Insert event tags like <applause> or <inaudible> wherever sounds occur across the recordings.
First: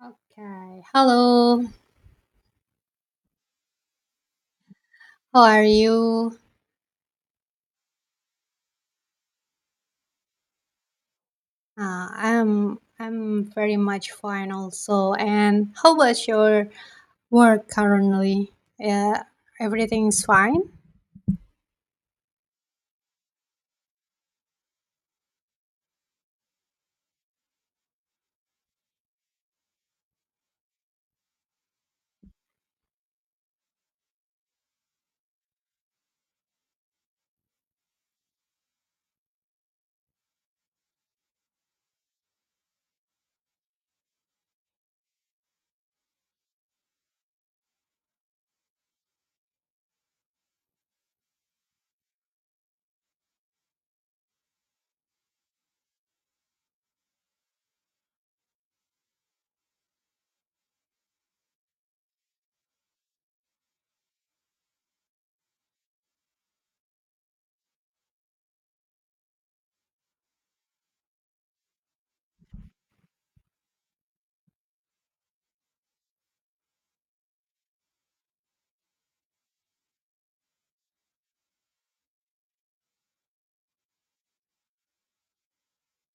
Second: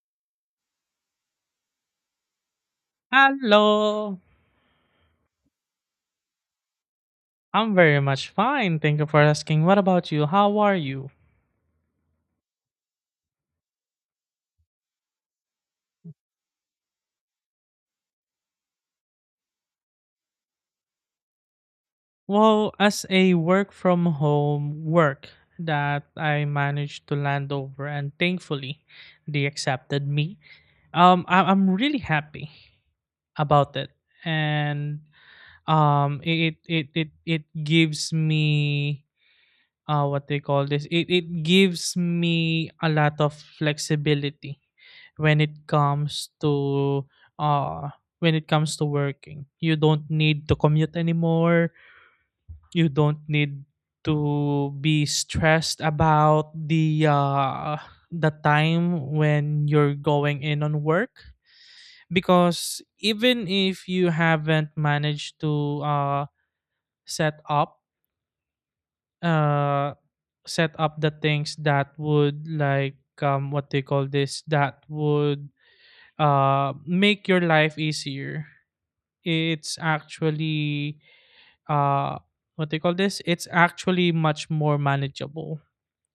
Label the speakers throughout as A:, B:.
A: Okay. Hello.
B: Hello.
A: How are you?
B: I'm very much fine. Thank you for asking. What about you? How are you?
A: I'm very much fine also. And how about your work currently? Uh, Everything's fine.
B: Well, as a work from home work that I managed to land over and thankfully they accepted me. I'm really happy about it. And it gives me what they call this, it gives me a lot of flexibility when it comes to, uh when it comes to working, you don't need to commute anymore. You don't need to be stressed about the, the time when you're going in on work, because even if you haven't managed to set up uh set up the things that would, like, what they call this, that would make your life easier. It's actually, uh what they call this, it's actually much more manageable.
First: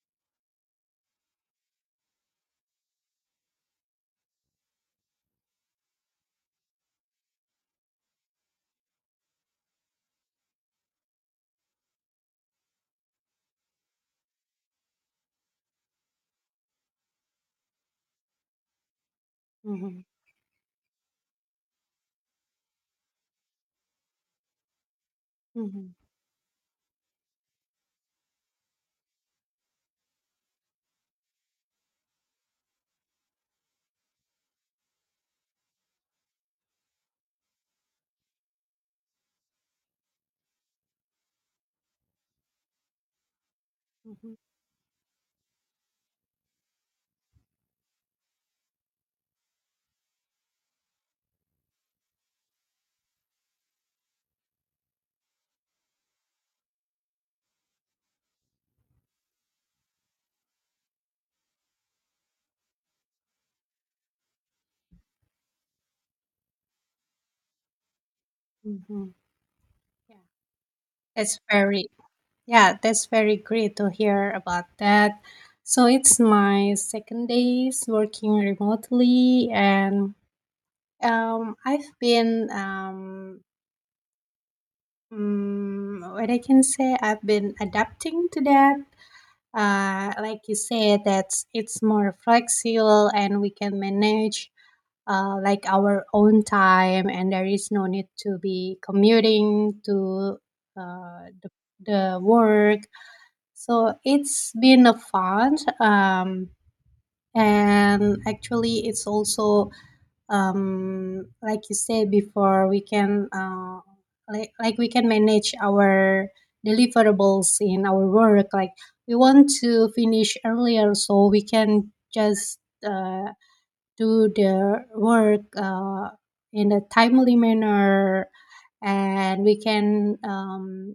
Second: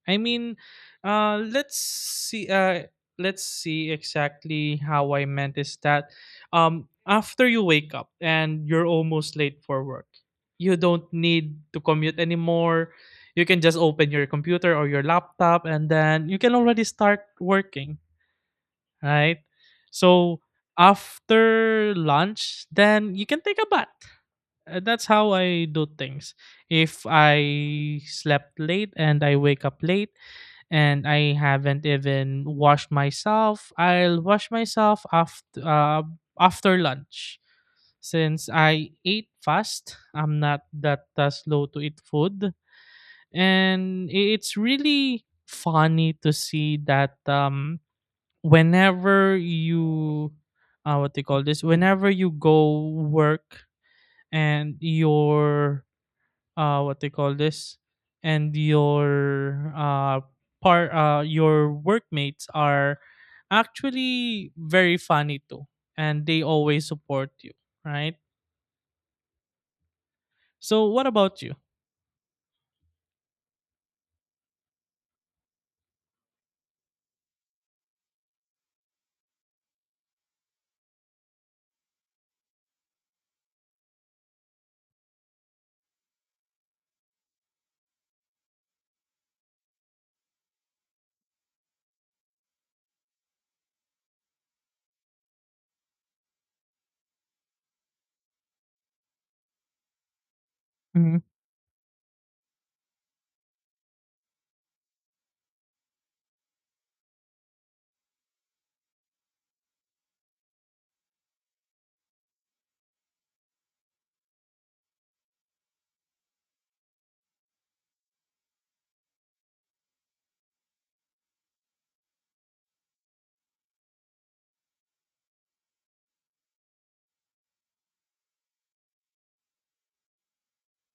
B: I mean, let's see. Let's see exactly how I meant is that, after you wake up and you're almost late for work, you don't need to commute anymore. You can just open your computer or your laptop, and then you can already start working, right?
A: Mm-hmm.
B: So after lunch, then you can take a bath. That's how I do
A: Mm-hmm.
B: things. If I slept late and I wake up late and I haven't even washed myself, I'll wash myself after, after lunch, since I ate fast. I'm not that slow to eat food, and
A: Mm-hmm.
B: it's really funny to see that, whenever you, what do you call this, whenever you go work, and your, what they call this, and your par your workmates are actually very funny too, and they always support you, right?
A: Mm-hmm. Yeah.
B: So what
A: That's
B: about you?
A: very Yeah. That's very great to hear about that. So it's my second days working remotely, and I've been what I can say, I've been adapting to that. Like you said, that it's more flexible and we can manage like our own time, and there is no need to be commuting to
B: Hmm.
A: uh, the, the work. So it's been a fun, and actually, it's also like you said before, we can like we can manage our deliverables in our work. Like we want to finish earlier, so we can just uh, do the work in a timely manner, and we can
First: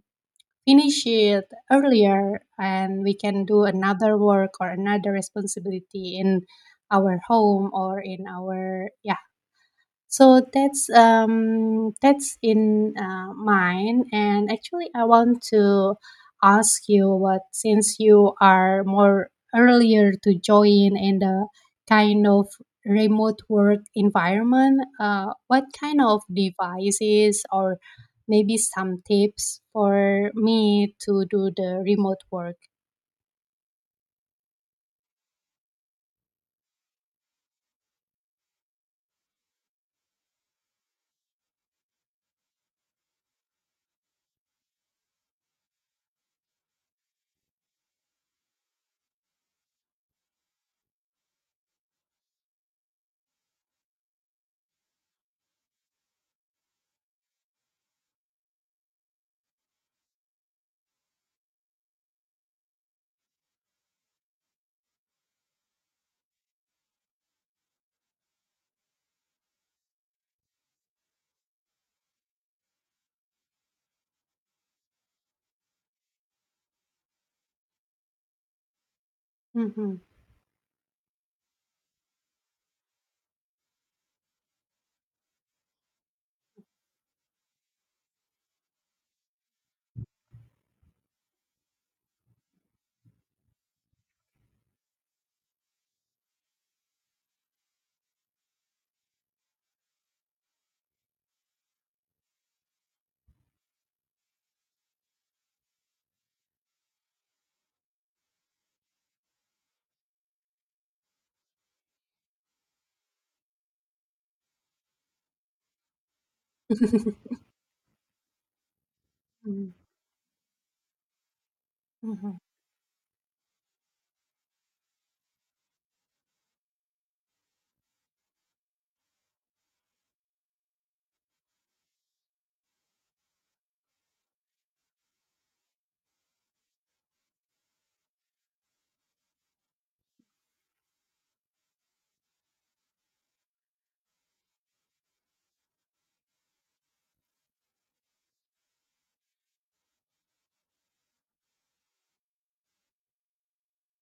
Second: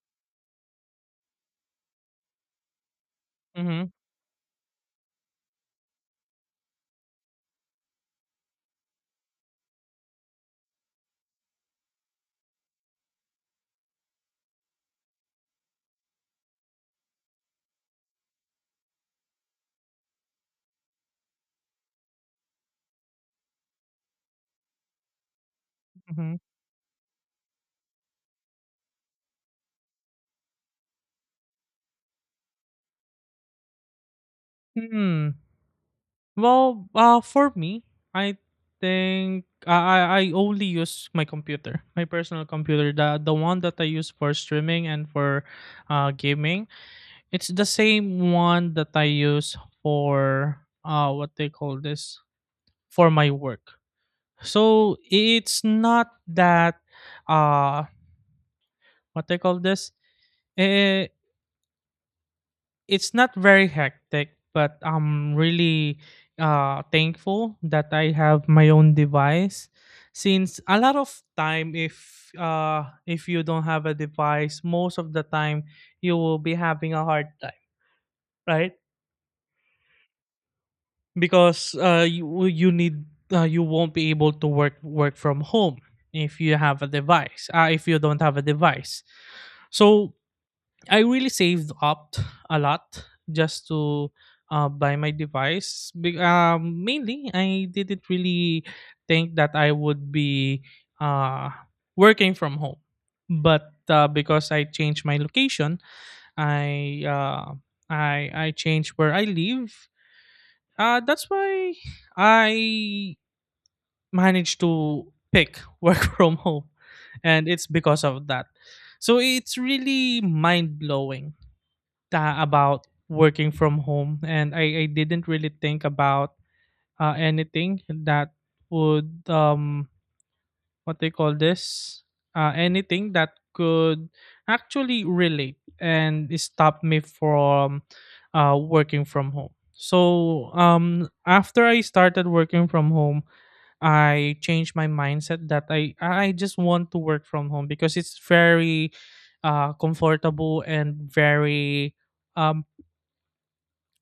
A: finish it earlier, and we can do
B: Hmm.
A: another work or another responsibility in our home or in our, yeah. So that's in mine, and actually I want to ask you, what since you are more earlier to join in the kind of remote work environment, what kind of
B: Hmm.
A: devices or maybe some tips for me to do the remote work?
B: Hmm. Well, for me, I think, I only use my computer, my personal computer, the one that I use for streaming and for gaming. It's the same one that I use for, what they call this, for my work. So it's not that, uh what they call this, eh, it's not very hectic, but I'm really thankful that I have my own device, since a lot of time, if you don't have a device, most of the time you will be having a hard time, right?
A: Hmm.
B: Because, you, well, you need, you won't be able to work from home if you have a device, if you don't have a device. So I really saved up a lot just to, buy my device. Mainly, I didn't really think that I would be, uh, working from home, but, because I changed my location, i uh, i changed where I live. That's why I managed to pick <laughs> work from home,
A: <laughs>
B: and it's because of that. So it's
A: Mm-hmm.
B: really mind blowing
A: Mm-hmm.
B: ta about working from home, and, I didn't really think about, anything that would, what they call this, anything that could actually relate and stop me from, working from home. So, after I started working from home, I changed my mindset that i just want to work from home because it's very comfortable and very, um,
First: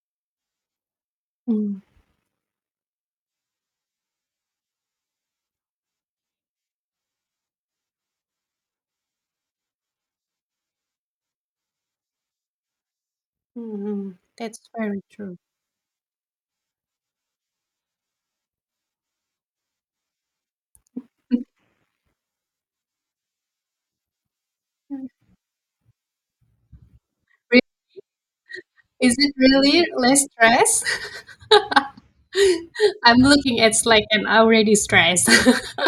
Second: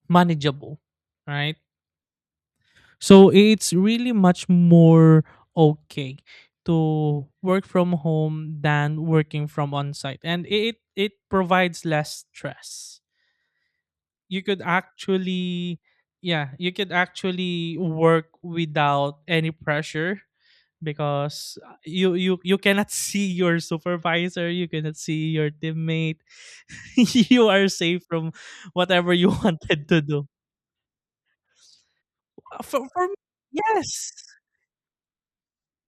B: manageable, right?
A: Mm.
B: So it's really much more okay to work from home than working from on site. And it provides less stress.
A: Mhm.
B: You could
A: That's very true.
B: actually, yeah, you could actually work without any pressure, because, you cannot <laughs> see your supervisor, you cannot see your teammate. <laughs> You are
A: <laughs>
B: safe from whatever
A: Is
B: you
A: it
B: <laughs>
A: really
B: wanted to
A: less
B: do.
A: stress? <laughs>
B: For me,
A: I'm looking at, like,
B: yes.
A: I'm already stressed. <laughs>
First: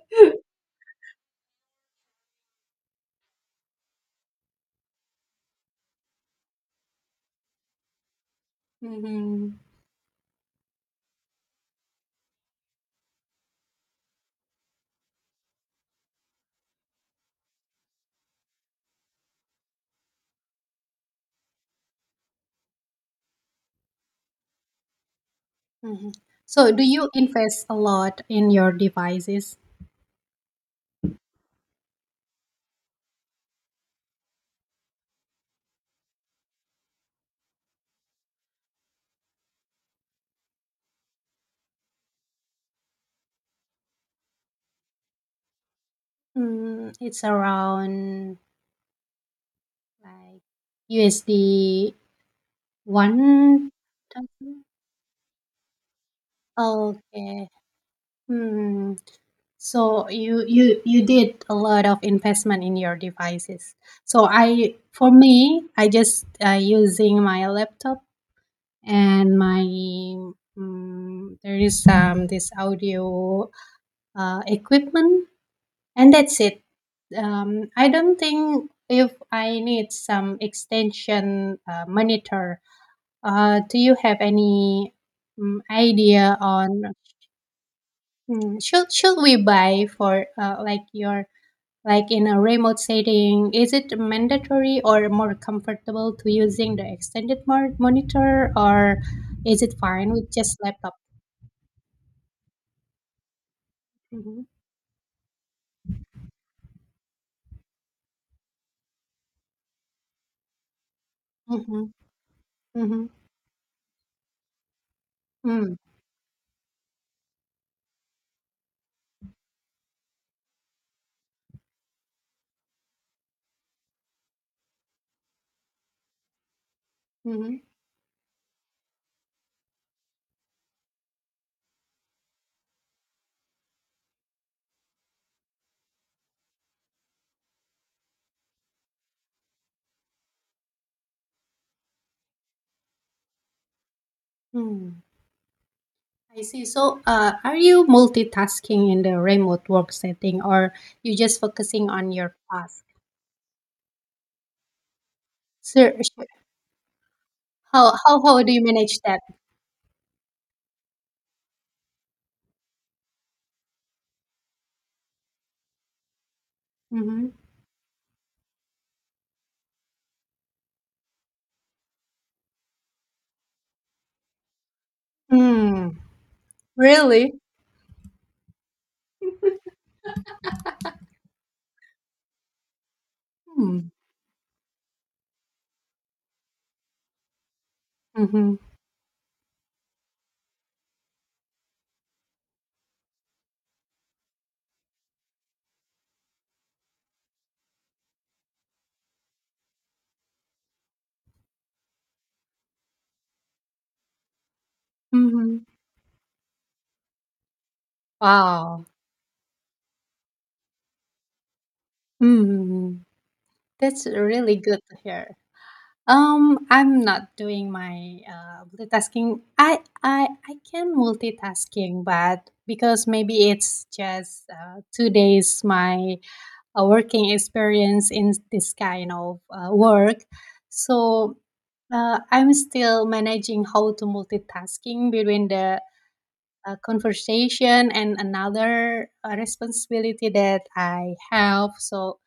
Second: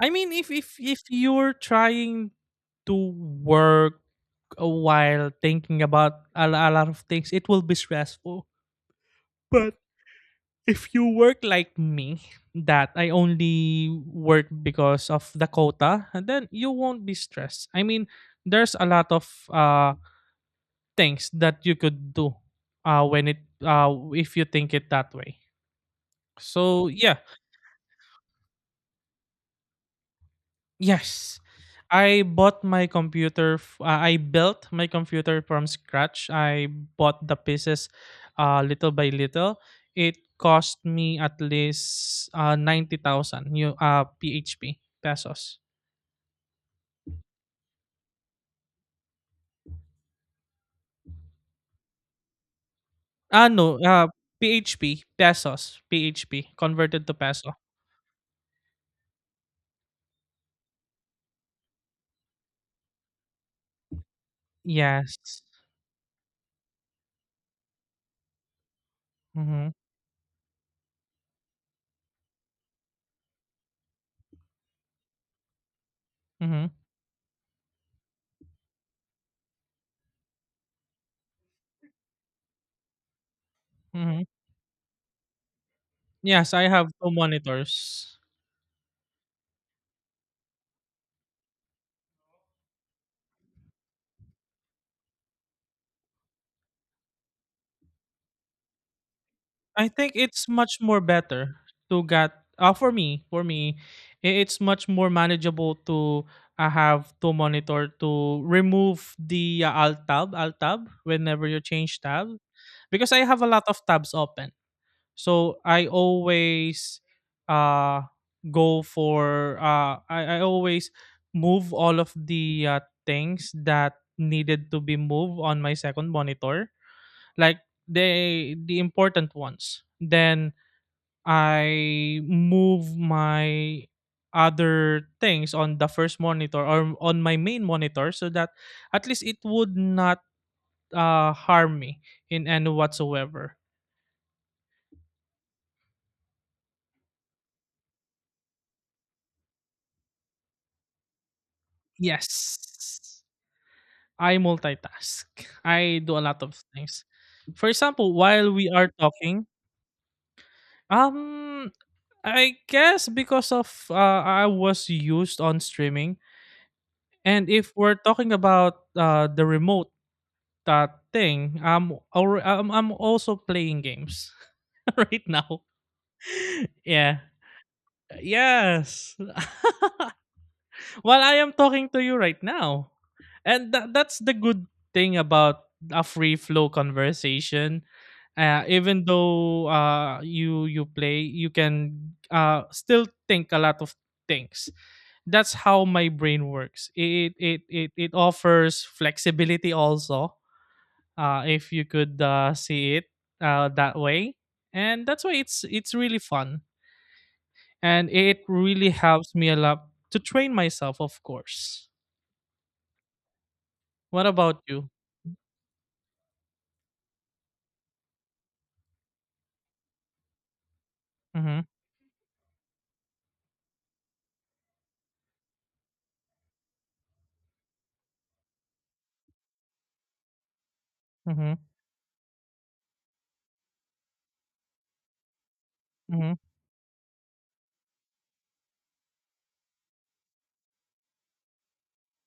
B: I mean, if you're trying to work a while thinking about a lot of things, it will be stressful.
A: Mhm,
B: But if you work like me, that I only work because of the quota, and then you won't be stressed. I mean, there's a lot of things that you could do, when it if you think it that way.
A: mhm. So, do
B: So,
A: you
B: yeah.
A: invest a lot in your devices?
B: Yes, I bought my computer. I built my computer from scratch. I bought the pieces, little by little. It cost me at least 90,000 new PHP pesos.
A: Mm, it's around like USD
B: Ah,
A: one
B: no,
A: thousand.
B: PHP pesos. PHP converted to
A: Okay.
B: peso.
A: Hmm. So you did a lot of investment in your devices. So I for
B: Yes.
A: me, I just using my laptop and my
B: Mm-hmm.
A: there is this audio equipment, and that's it.
B: Mm-hmm.
A: I don't think if I need some extension monitor. Do you have
B: Mm-hmm.
A: any idea
B: Yes, I
A: on,
B: have two monitors.
A: should we buy for like your, like in a remote setting is it mandatory or more comfortable to using the extended monitor, or is it
B: I
A: fine
B: think
A: with
B: it's
A: just
B: much
A: laptop?
B: more better to get, for me,
A: Mhm,
B: it's much more manageable to, have to monitor to remove the, alt tab, alt tab whenever you
A: mhm,
B: change tab,
A: mhm,
B: because I have a lot of tabs open, so
A: mm,
B: I always, uh go for, I always move all of the, things that needed to be moved on my second monitor, like,
A: mhm,
B: the important ones. Then I move my other things on the first monitor or on my main monitor, so that at least it would not harm me in any whatsoever.
A: mm. I see. So, are you multitasking in the remote work setting, or you just focusing on your
B: Yes,
A: task?
B: I multitask.
A: So,
B: I do a
A: sh-
B: lot of things. For
A: how
B: example,
A: how how
B: while
A: do you
B: we are
A: manage that?
B: talking, um I guess because of, I was used on streaming.
A: Mm-hmm.
B: And if we're talking about, the remote, thing, I'm, alre- I'm also playing games <laughs> right now.
A: Mm,
B: Yeah.
A: really?
B: Yes. <laughs> Well, I am talking to you right now. And
A: Mm,
B: that's the good thing about a free flow conversation.
A: mm-hmm,
B: Even though, you play, you can, still think a lot of things. That's how my brain works. It offers flexibility also. If you could, see it, that way, and that's why
A: mm-hmm.
B: it's really fun, and it
A: Wow.
B: really helps me a lot to train myself, of course.
A: Mm, that's
B: What
A: really
B: about
A: good
B: you?
A: to hear. I'm not doing my multitasking. I can
B: Mhm.
A: multitasking, but because maybe it's just 2 days my working experience in this kind of work, so
B: Mhm.
A: I'm still managing how to multitasking between the
B: Mhm.
A: conversation and another responsibility that I have. So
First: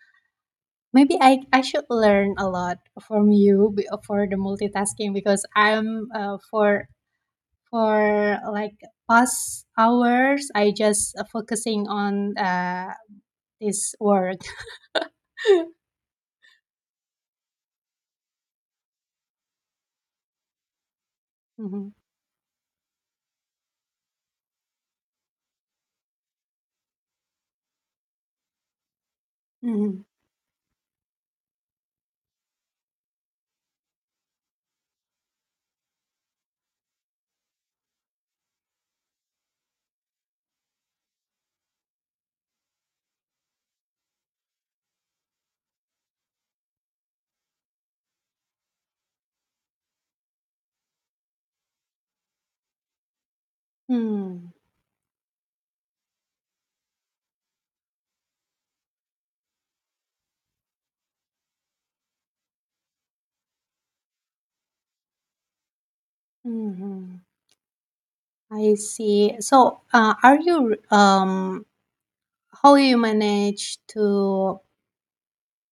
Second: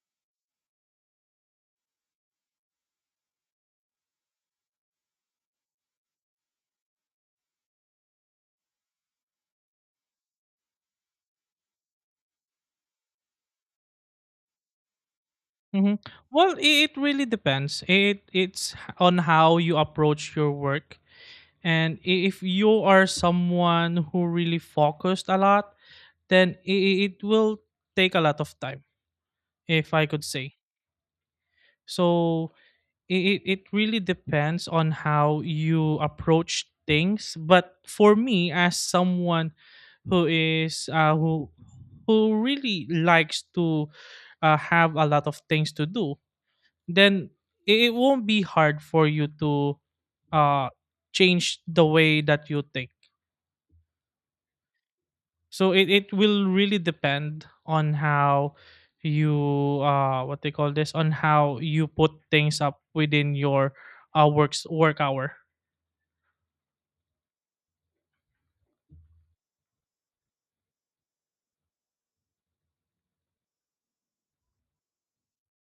A: maybe I should learn a lot from you for the multitasking, because I'm for like past hours I just focusing on this word. <laughs>
B: Mhm. Well, it really depends. It's on how you approach your work.
A: Mhm.
B: And, if you are someone who really focused a lot, then, it will take a lot of time, if
A: Mhm.
B: I could say. So it really depends on how you approach things, but for me as someone who is, who really likes to, have a lot of things to do, then it won't be hard for you to, uh, change the way that you think,
A: Mhm.
B: so it will really depend on how you, what they call this, on how you put things up within your work hour.
A: Mhm. <laughs> I see. So, are you how you manage to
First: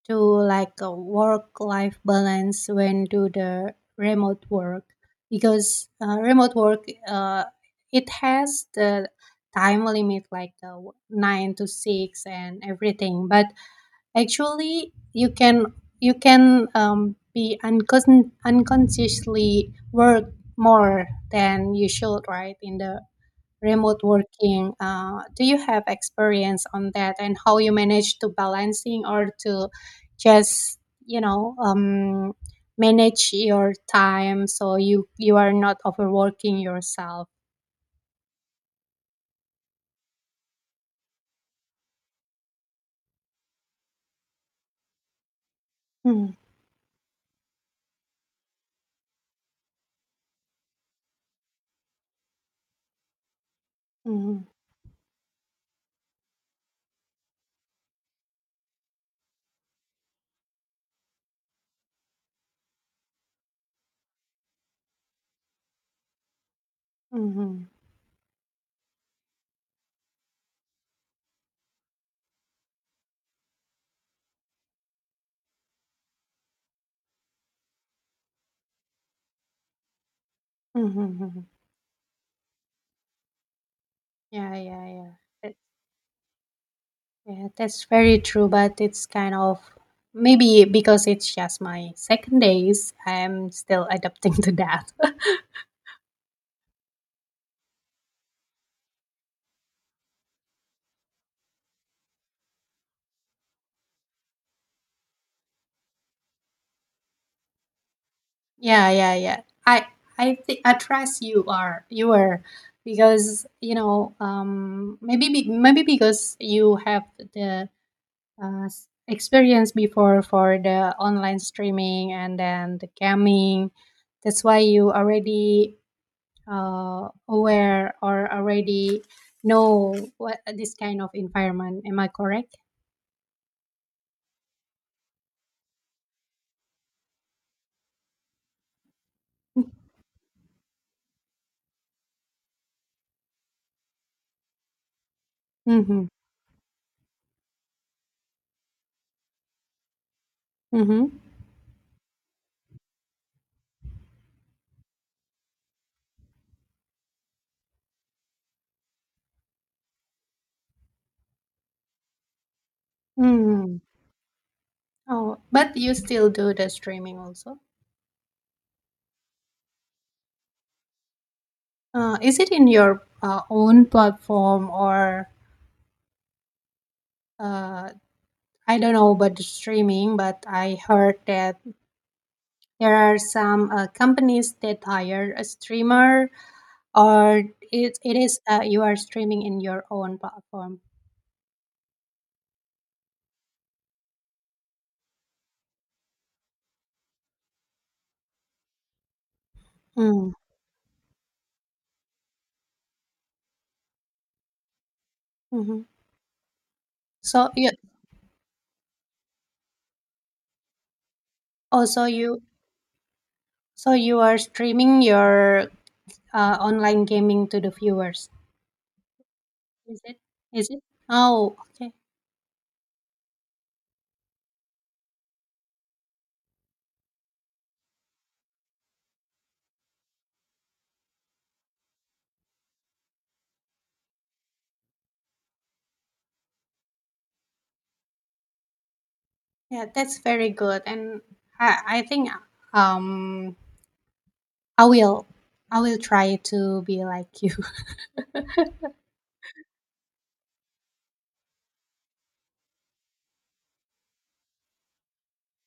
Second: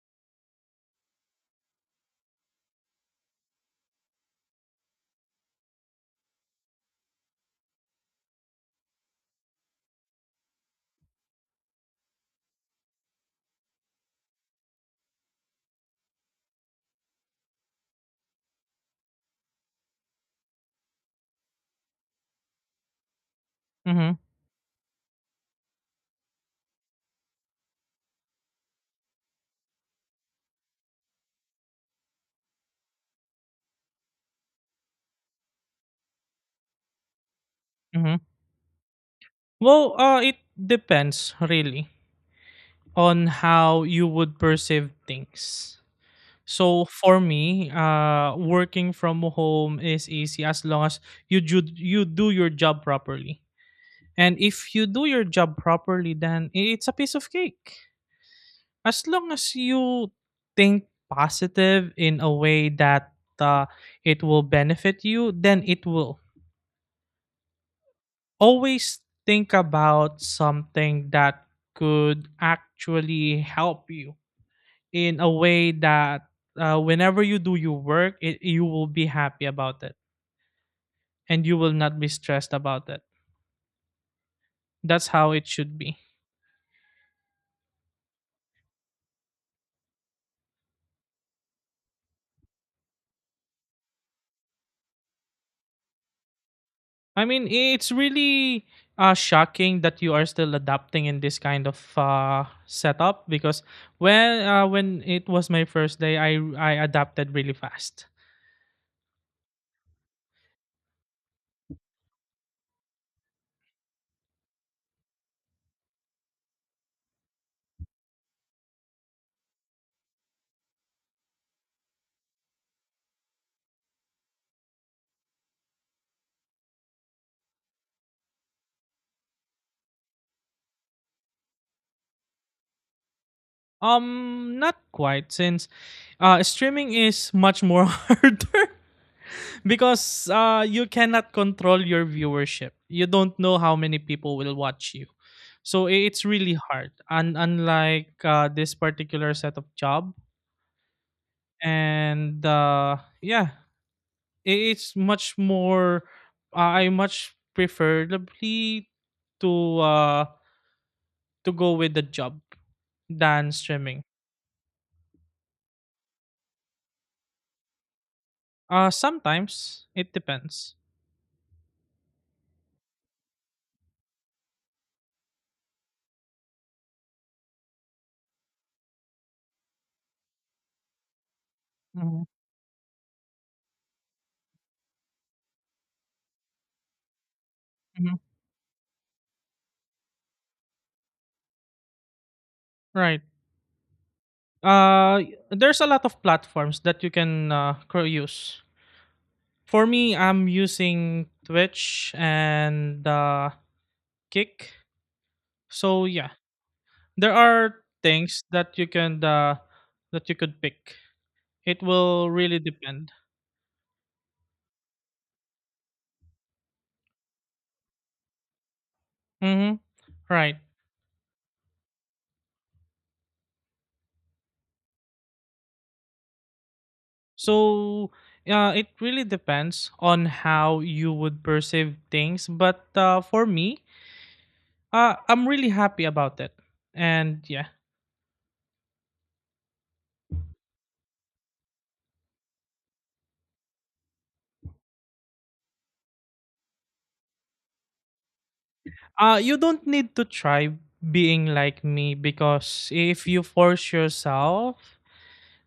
A: like a work life balance when do the remote work, because remote work it has the time limit like 9 to 6 and everything, but actually you can be unconsciously work more than you should, right, in the remote
B: Mhm.
A: working. Do you have experience on that, and how you manage to balancing, or to just you know um, manage your time so you are not overworking yourself?
B: Mhm. Well, it depends really on how you would perceive things.
A: Mm,
B: So for me, working from home is easy as long as you do your job properly. And
A: mhm,
B: if you do your job properly, then it's a piece of cake. As long as you think positive in a way that, it will benefit you, then it will.
A: mhm,
B: Always think about something that could actually help you in a way that, whenever you do your work, you will be happy about it,
A: mhm, mhm.
B: and you will not be stressed about it.
A: Yeah, yeah,
B: That's
A: yeah.
B: how it
A: That-
B: should be.
A: Yeah, that's very true, but it's kind of maybe because it's just my second days, I'm still adapting <laughs> to that.
B: I mean, it's really, shocking that you are still adapting in this kind of, setup, because, when it was my first day, I adapted really fast.
A: Yeah, yeah, yeah. I think I trust you are because you know maybe maybe because you have the experience before for the online streaming and then the gaming. That's why you already aware or already know what this kind of environment. Am I correct?
B: Not quite, since, streaming is much more <laughs> harder, because, you cannot control your viewership. You don't know how many people will watch you, so,
A: Mm-hmm.
B: it's really hard. And unlike, this particular set of job.
A: Mm-hmm.
B: And, yeah, i- it's much more. I much preferably to, to go with the job than
A: Mm-hmm.
B: streaming.
A: Oh, but you still do the streaming also.
B: Sometimes it depends.
A: Is it in your own platform, or uh, I don't know about the streaming, but I heard that there are some companies that hire a streamer, or it
B: Mhm.
A: is you are streaming in your own platform.
B: Right. There's a lot of platforms that you can, use. For me,
A: Mm,
B: I'm using Twitch and, Kick.
A: mhm.
B: So yeah, there
A: So you
B: are things that you can that you could pick. It
A: also
B: will
A: you
B: really depend.
A: so you are streaming your online gaming to the viewers.
B: Mm-hmm.
A: Is it?
B: Right.
A: Is it? Oh, okay.
B: So, it really depends on how you would perceive things. But, for me, I'm really happy about it. And, yeah.
A: Yeah, that's very good, and I think um I will. I will try to be like you. <laughs>
B: You don't need to try being like me, because if you force yourself,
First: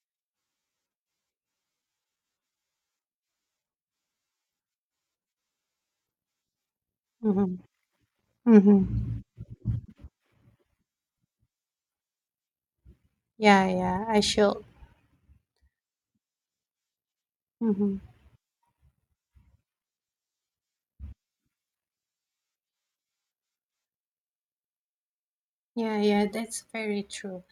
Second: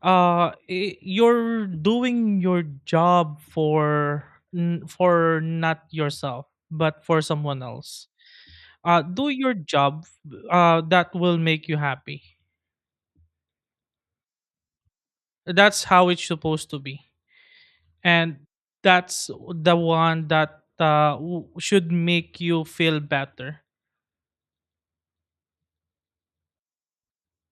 B: you're doing your job for, for not yourself, but for
A: Mhm,
B: someone else.
A: mhm.
B: Do your job. That will make you happy.
A: Yeah, yeah, I should.
B: That's how it's supposed to be,
A: Mhm.
B: and that's the one that, should make you feel better.
A: Yeah, yeah, that's very true.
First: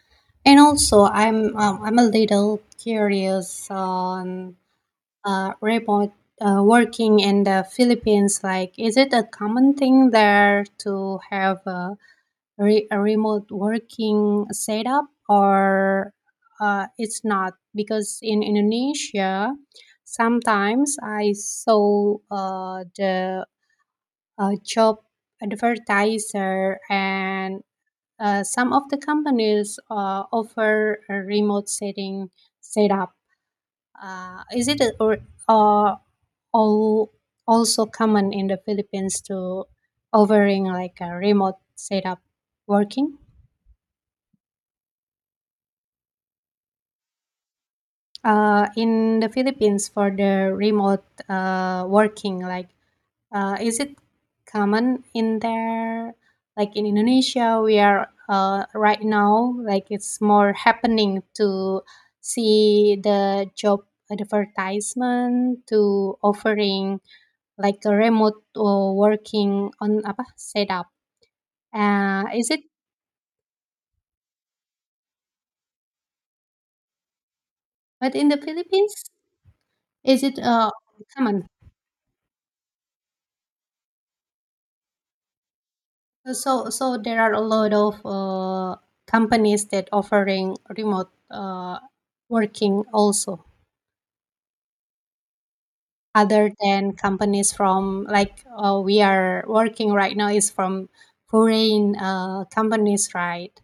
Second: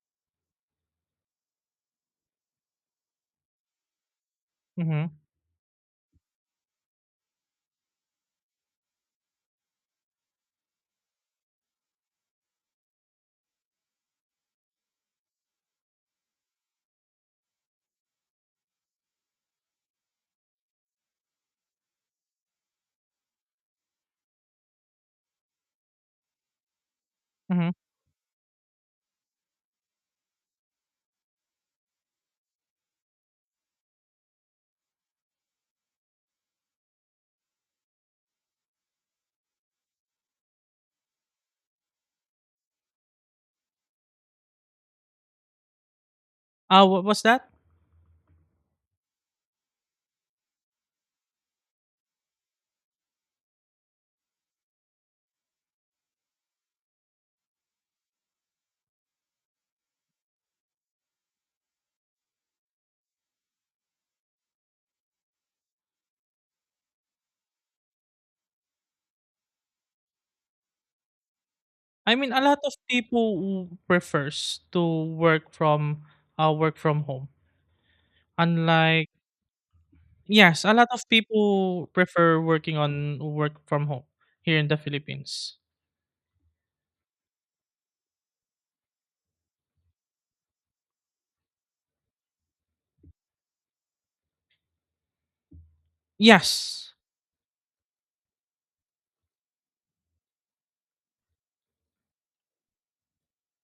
A: And also, I'm a little curious on
B: Mm-hmm.
A: remote working in the Philippines. Like, is it a common thing there to have a a remote working setup, or it's not? Because in Indonesia, sometimes I saw the job advertiser, and
B: Mm-hmm.
A: some of the companies offer a remote setting setup. Is it or uh, all, also common in the Philippines to offering like a remote setup working?
B: What was that?
A: In the Philippines for the remote working, like is it common in there? Like in Indonesia, we are right now, like it's more happening to see the job advertisement to offering like a remote working on apa setup.
B: I mean, a
A: Is
B: lot
A: it?
B: of people, prefers to work from work from home.
A: But in the Philippines,
B: Unlike
A: is it
B: Yes, a lot of
A: common?
B: people prefer working on work from home here in the Philippines.
A: So, so there are a lot of companies that offering remote working also, other than
B: Yes.
A: companies from like we are working right now is from foreign companies, right?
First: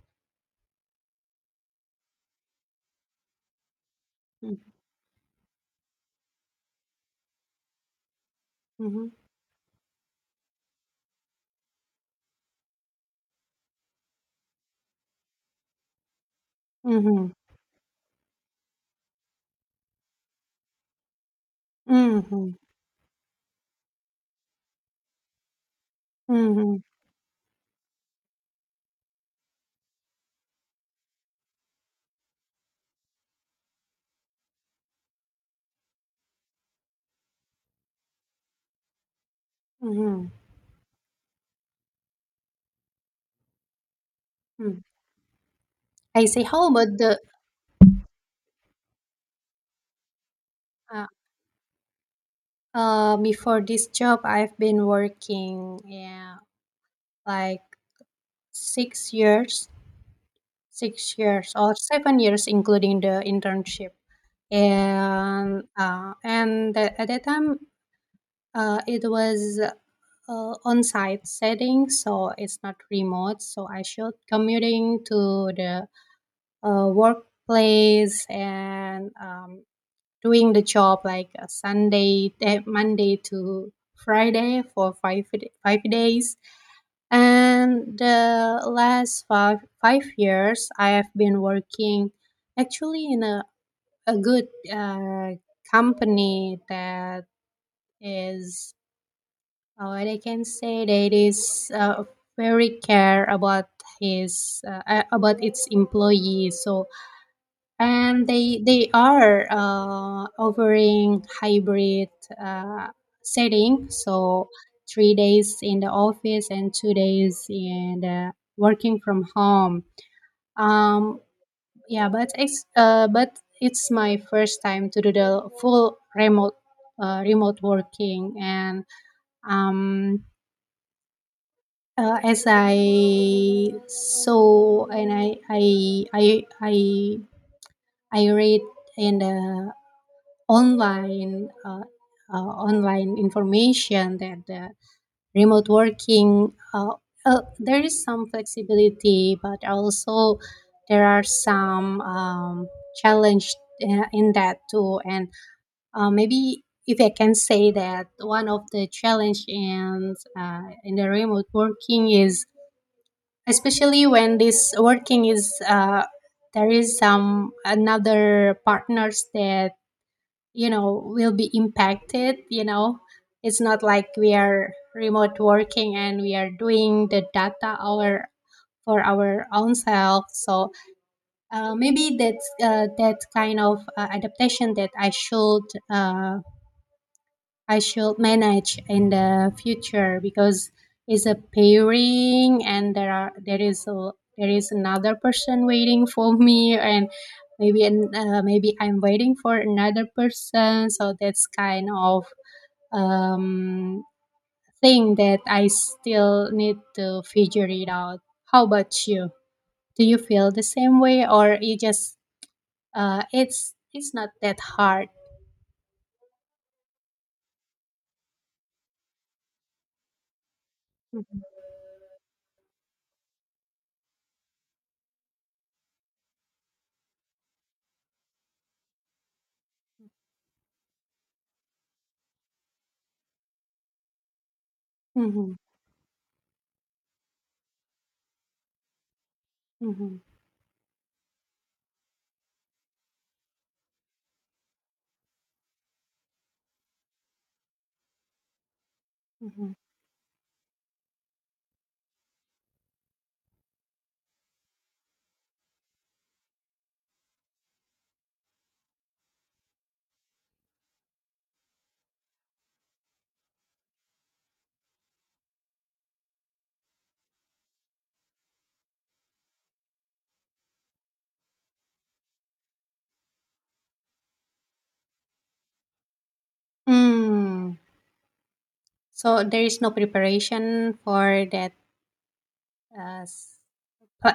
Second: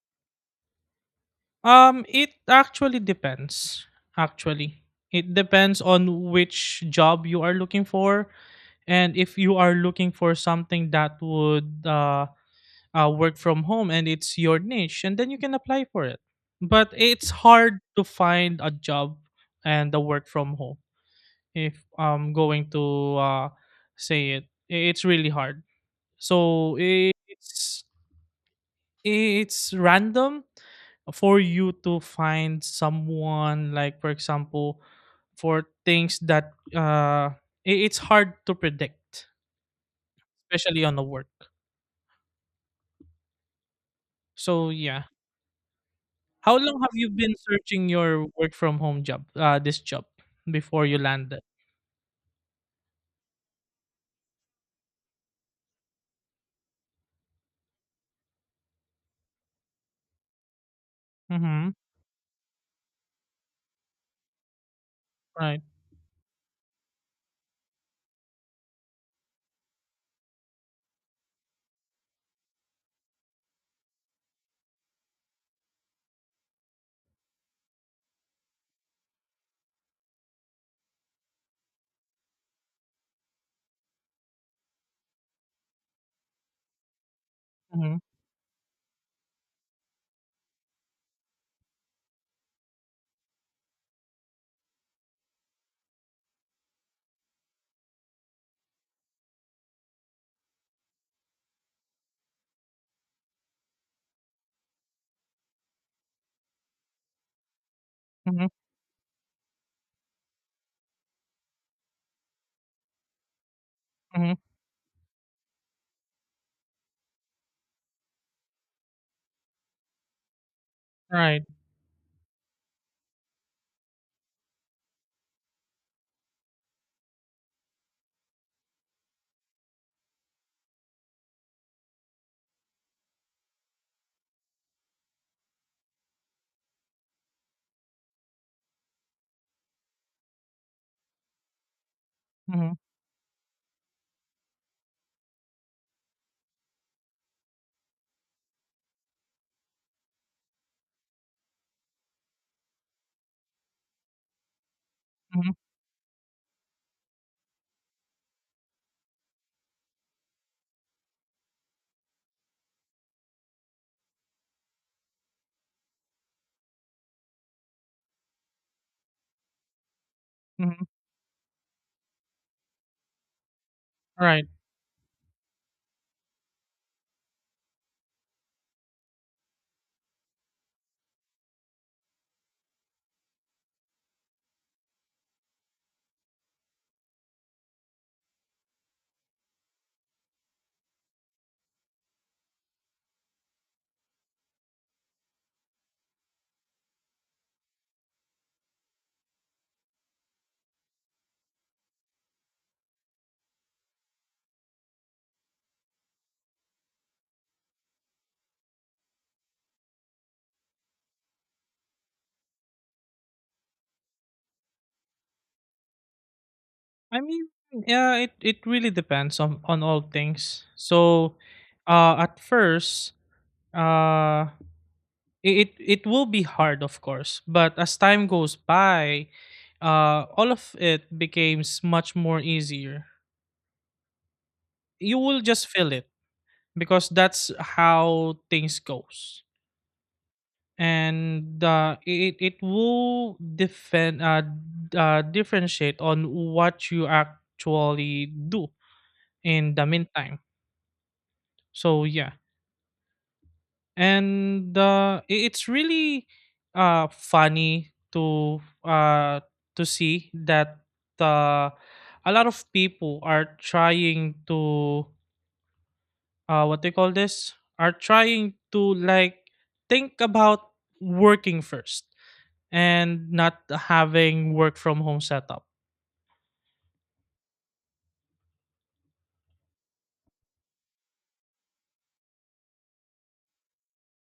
B: It actually depends. Actually, it depends on which job you are looking for,
A: Mm-hmm.
B: and if you are looking for something that would work from home and it's your niche and then you can apply for it, but it's
A: Mm-hmm.
B: hard to find a job and a work from home. If I'm
A: Mm-hmm.
B: going to say it, it's really hard.
A: Mm-hmm.
B: So it's random for you to find someone, like, for example, for things that it's hard to predict,
A: Mm-hmm.
B: especially on the work. So
A: Mm-hmm.
B: yeah.
A: I say,
B: How
A: how
B: long have
A: about
B: you
A: the
B: been searching your work from home job, this job before you
A: uh,
B: landed?
A: before this job, I've been working, yeah, like six years 6 years
B: Mhm.
A: or 7 years, including the internship.
B: Right.
A: And at that time, it was on-site setting, so it's not remote. So I should commuting to the workplace, and doing the job like Sunday, Monday to Friday for 5 days, and
B: Mhm.
A: the last five years, I have been working actually in a good uh, company that is, what I can say, that is very care about his about its employees. So, and
B: Mhm.
A: they are offering hybrid uh, setting
B: Mhm.
A: so 3 days in the office and 2 days in the working from home, um
B: Right.
A: yeah. But it's my first time to do the full remote remote working, and um as I saw and I read in the online uh,
B: Mhm.
A: online information that the remote working there is some flexibility, but also there are some challenge in that too, and
B: Mhm.
A: maybe if I can say that one of the challenge in the remote working is especially when this working is there is some another partners that
B: Mhm.
A: will be impacted. It's not like we
B: Right.
A: are remote working and we are doing the data our for our own self, so maybe that's that kind of adaptation that uh, I should manage in the future, because it's a pairing and there is a, there is another person waiting for me, and maybe maybe I'm waiting for another person, so that's kind of um, thing that I still need to figure it out. How about you? Do you feel the same way, or it just it's not that hard?
B: I mean, yeah, it really depends on all things. So,
A: Mhm.
B: at first, uh, it will be hard, of course, but as time goes by, all of it becomes much more easier. You will
A: Mhm.
B: just feel it because that's how things goes.
A: Mhm.
B: And it it will defend differentiate on what you actually do
A: Mhm.
B: in the meantime. So yeah, and it's really funny to see that uh, a lot of people are trying to, what they call this, are trying to, like, think about working first and not having work from home setup.
A: Mm. So there is no preparation for that uh, s- uh,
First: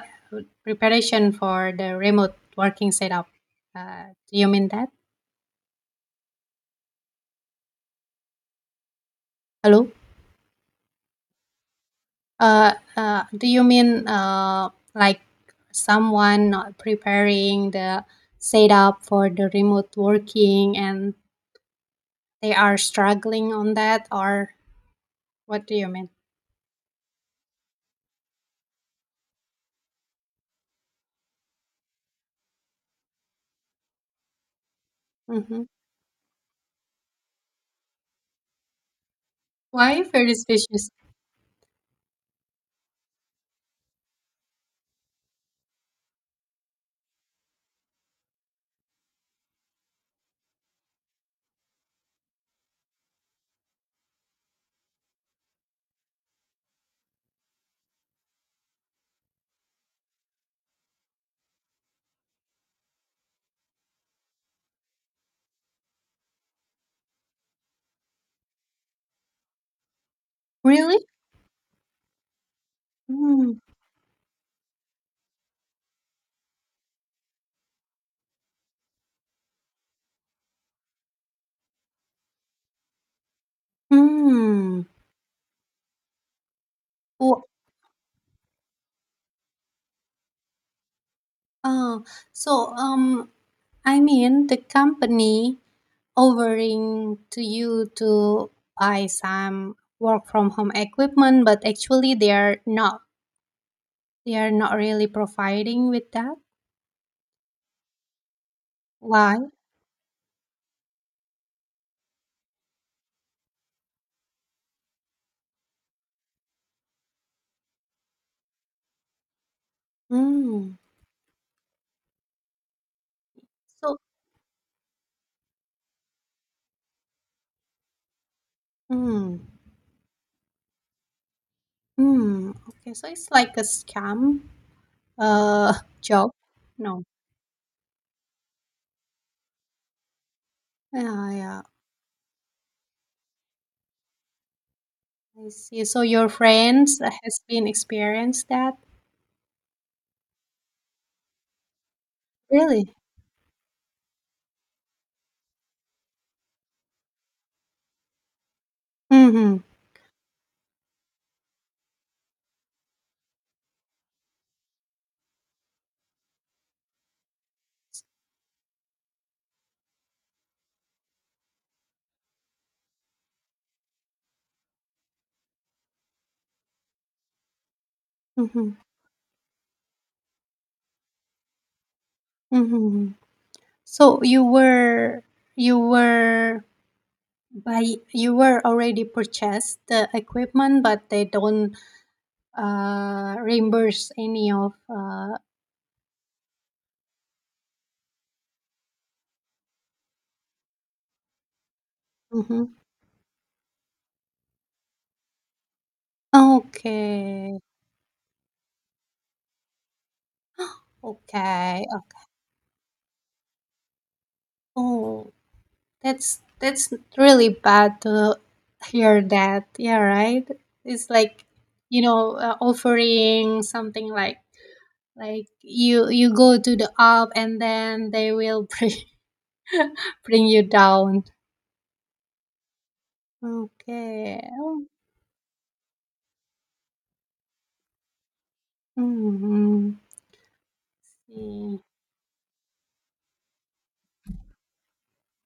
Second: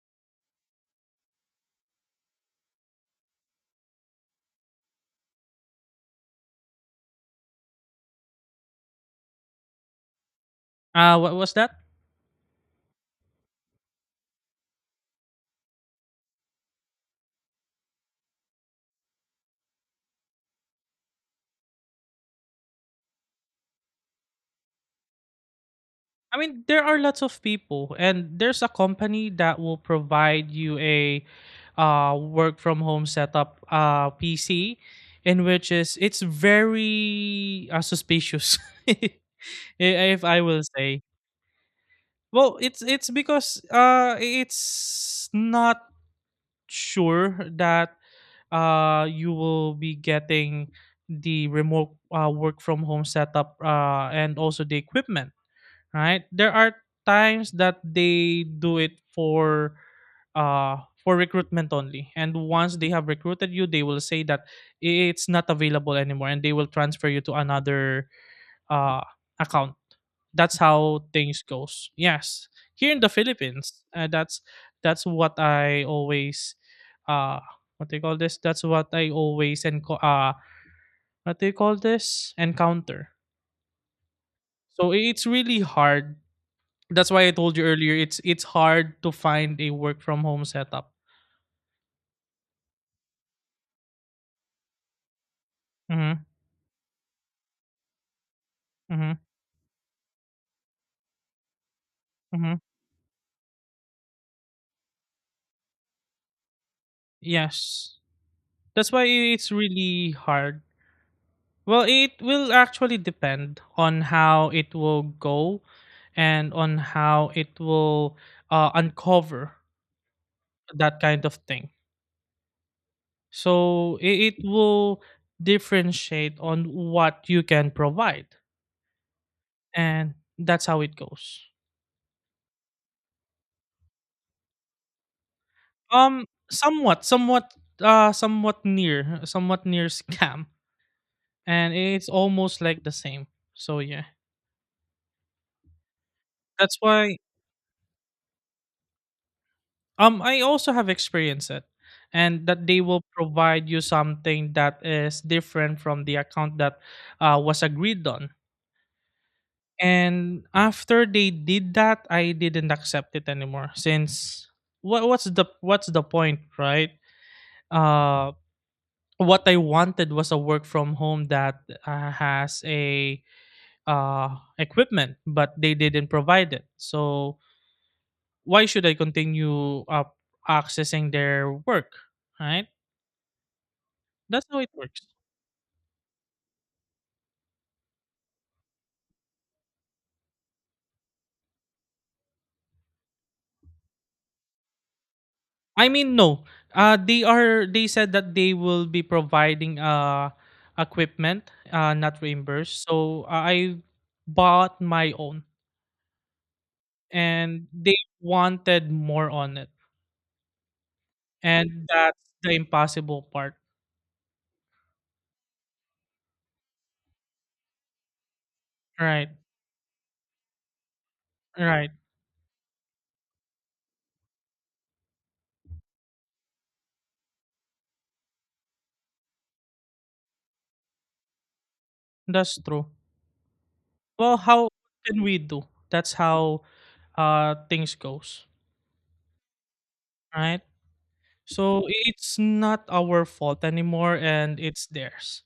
A: preparation for the remote working setup. Uh, do you mean that? Hello.
B: What was that?
A: Do you mean like someone not preparing the setup for the remote working and they are struggling on that, or what do you mean?
B: I mean, there are lots of people, and there's a company that will provide you a work from home setup, PC, in
A: Mm-hmm.
B: which is it's very suspicious, <laughs> i-
A: Why
B: if
A: very
B: I will
A: suspicious?
B: say. Well, it's because it's not sure that you will be getting the remote work from home setup, and also the equipment, right? There are times that they do it for recruitment only. And once they have recruited you, they will say that it's not available anymore and they will transfer you to another uh account. That's
A: Really?
B: how things goes. Yes. Here in the
A: Hmm.
B: Philippines, that's what I always uh what do you call this? That's what I always what do you call this? Encounter.
A: Hmm.
B: So it's really hard. That's why I
A: Oh,
B: told you earlier, it's hard to find a work from home setup.
A: uh, so I mean, the company
B: Mhm.
A: offering to you to buy
B: Mhm.
A: some work from home equipment, but actually they are
B: Mhm.
A: not. They are not really providing with that.
B: Yes. That's why
A: Why?
B: it's really hard. Well, it will actually depend on how it will go and on how it will uncover
A: Mm.
B: that kind of thing.
A: So,
B: So it will differentiate on what you can provide.
A: mm,
B: And that's how it goes.
A: mm. Okay, so it's like a scam uh <laughs> job. No.
B: Somewhat, somewhat, somewhat near <laughs> scam,
A: Yeah, yeah.
B: and it's almost like the same. So yeah,
A: I see. So your
B: that's
A: friends
B: why.
A: has been experienced that?
B: I also have experienced it, and that they
A: Really?
B: will provide you something that is different from the account that was agreed on.
A: Mm-hmm.
B: And after they did that, I didn't accept it anymore since what's the point, right? Uh, what I wanted was a work from home that has a uh, equipment, but they didn't provide it. So why
A: Mm-hmm.
B: should I continue accessing their work? Right?
A: Mm-hmm. So you
B: That's how it works.
A: were you were By you were already purchased the equipment, but they don't reimburse any of.
B: I mean, no. They are. They said that they will be providing equipment, not
A: Mhm.
B: reimbursed. So I bought my own,
A: Okay,
B: and they wanted more on it, and
A: okay,
B: that's
A: okay.
B: the impossible part.
A: Oh, that's really bad to hear
B: Right.
A: that. Yeah, right. It's like,
B: Right.
A: offering something like, you go to the up and then they will bring <laughs> bring you down.
B: That's true. Well,
A: Okay.
B: how
A: Oh,
B: can we do? That's how things goes,
A: mhm.
B: right?
A: See.
B: So it's not our fault anymore and it's theirs.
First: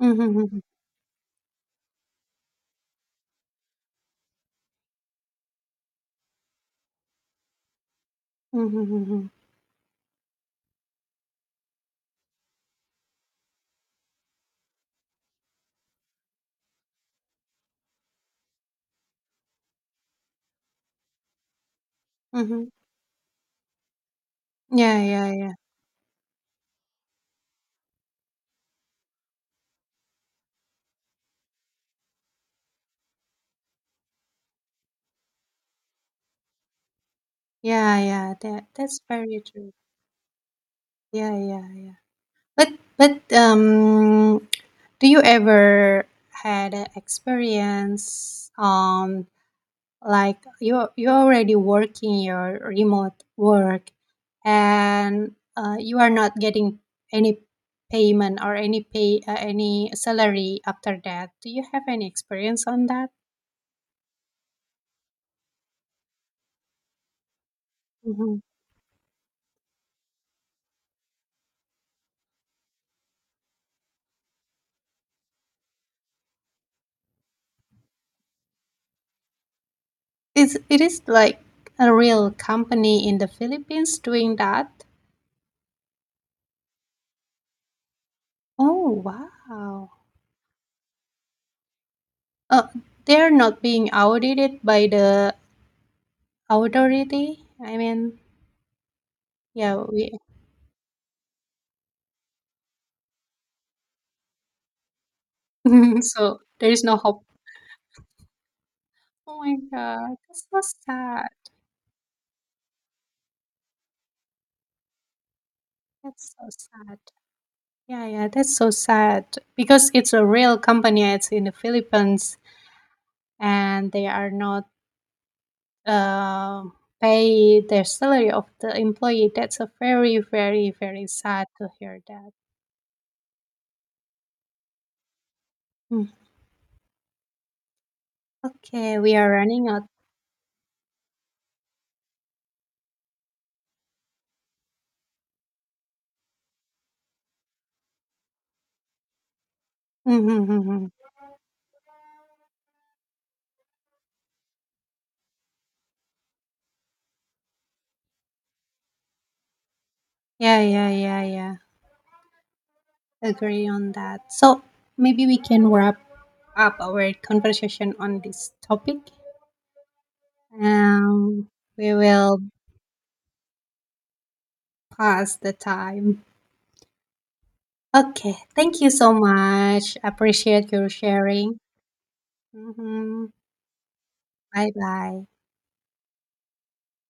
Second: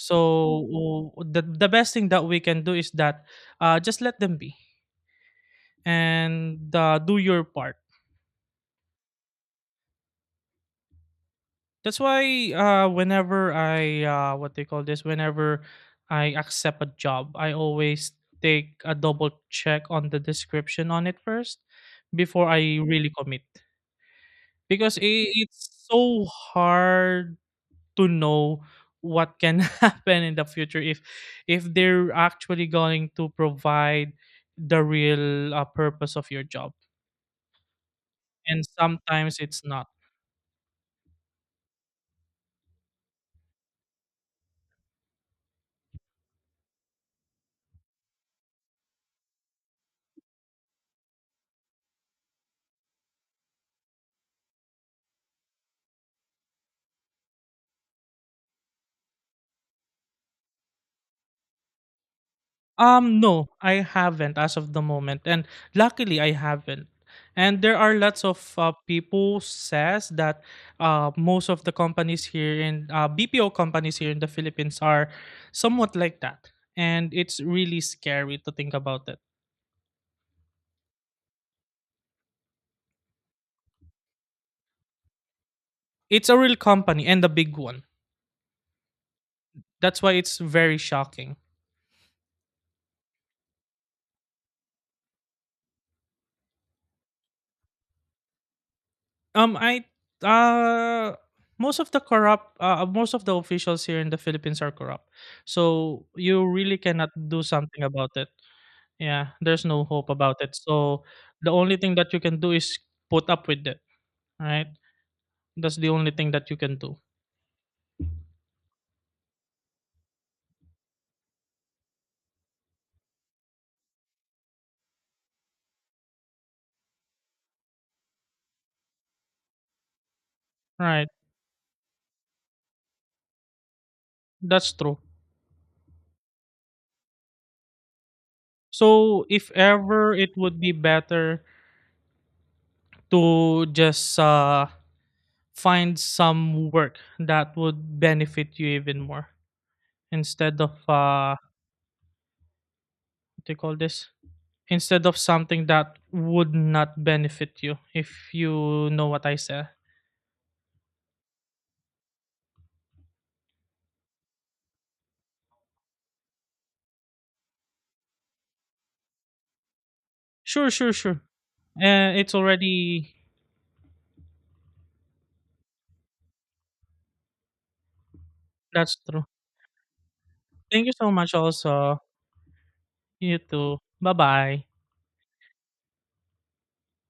A: Mhm, mhm,
B: the best thing that we can do is that just let them be and do your part.
A: mhm, mhm,
B: That's why whenever I what they call this, whenever I accept a job, I always take a double check on the description on it first before
A: mhm.
B: I really commit. Because
A: Yeah,
B: I
A: yeah, yeah.
B: it's so hard to know what can <laughs> happen in the future, if they're actually going to provide the real purpose of your job.
A: Yeah, yeah,
B: And
A: that's
B: sometimes
A: very
B: it's
A: true.
B: not.
A: Yeah, yeah, yeah. But but do you ever had an experience like you're already working your remote work and you are not getting any payment or any salary after that. Do you have any experience on that?
B: No, I haven't as of the moment, and luckily I haven't. And there are lots of people says that most of the companies here in BPO companies here in the Philippines are somewhat like that, and it's really scary to think about it.
A: It's, it is like a real company in the Philippines doing that.
B: It's a real company and a big one.
A: Oh, wow.
B: That's why it's very shocking.
A: Uh, they're not being audited by the authority. I mean, yeah,
B: I
A: we,
B: uh most of the corrupt most of the officials here in the Philippines are corrupt,
A: <laughs>
B: so
A: so
B: you
A: there
B: really
A: is no
B: cannot
A: hope.
B: do something about it. Yeah,
A: Oh my
B: there's no hope
A: God,
B: about
A: that's
B: it.
A: so
B: So
A: sad.
B: the only thing that you can do is put up with it, right? That's the only thing
A: That's so
B: that you can do.
A: sad. Yeah, yeah, that's so sad because it's a real company. It's in the Philippines, and they are not uh, pay their salary of the employee. That's a very, very, very
B: Right.
A: sad to hear that.
B: That's true.
A: Mm. Okay, we
B: So
A: are
B: if
A: running out.
B: ever it would be better to just find some work that would benefit you even more, instead of
A: Mm-hmm.
B: what do you call this? Instead of something that would not benefit you, if you know what I said.
A: Yeah, yeah, yeah, yeah. Agree on that. So maybe we can wrap up our conversation on this topic.
B: Sure, sure, sure.
A: Um, we
B: Eh, it's
A: will
B: already
A: pass the time. Okay, thank you
B: that's
A: so
B: true.
A: much. Appreciate
B: Thank
A: your
B: you so much
A: sharing.
B: also.
A: Mm-hmm.
B: You too. Bye-bye.
A: Bye bye.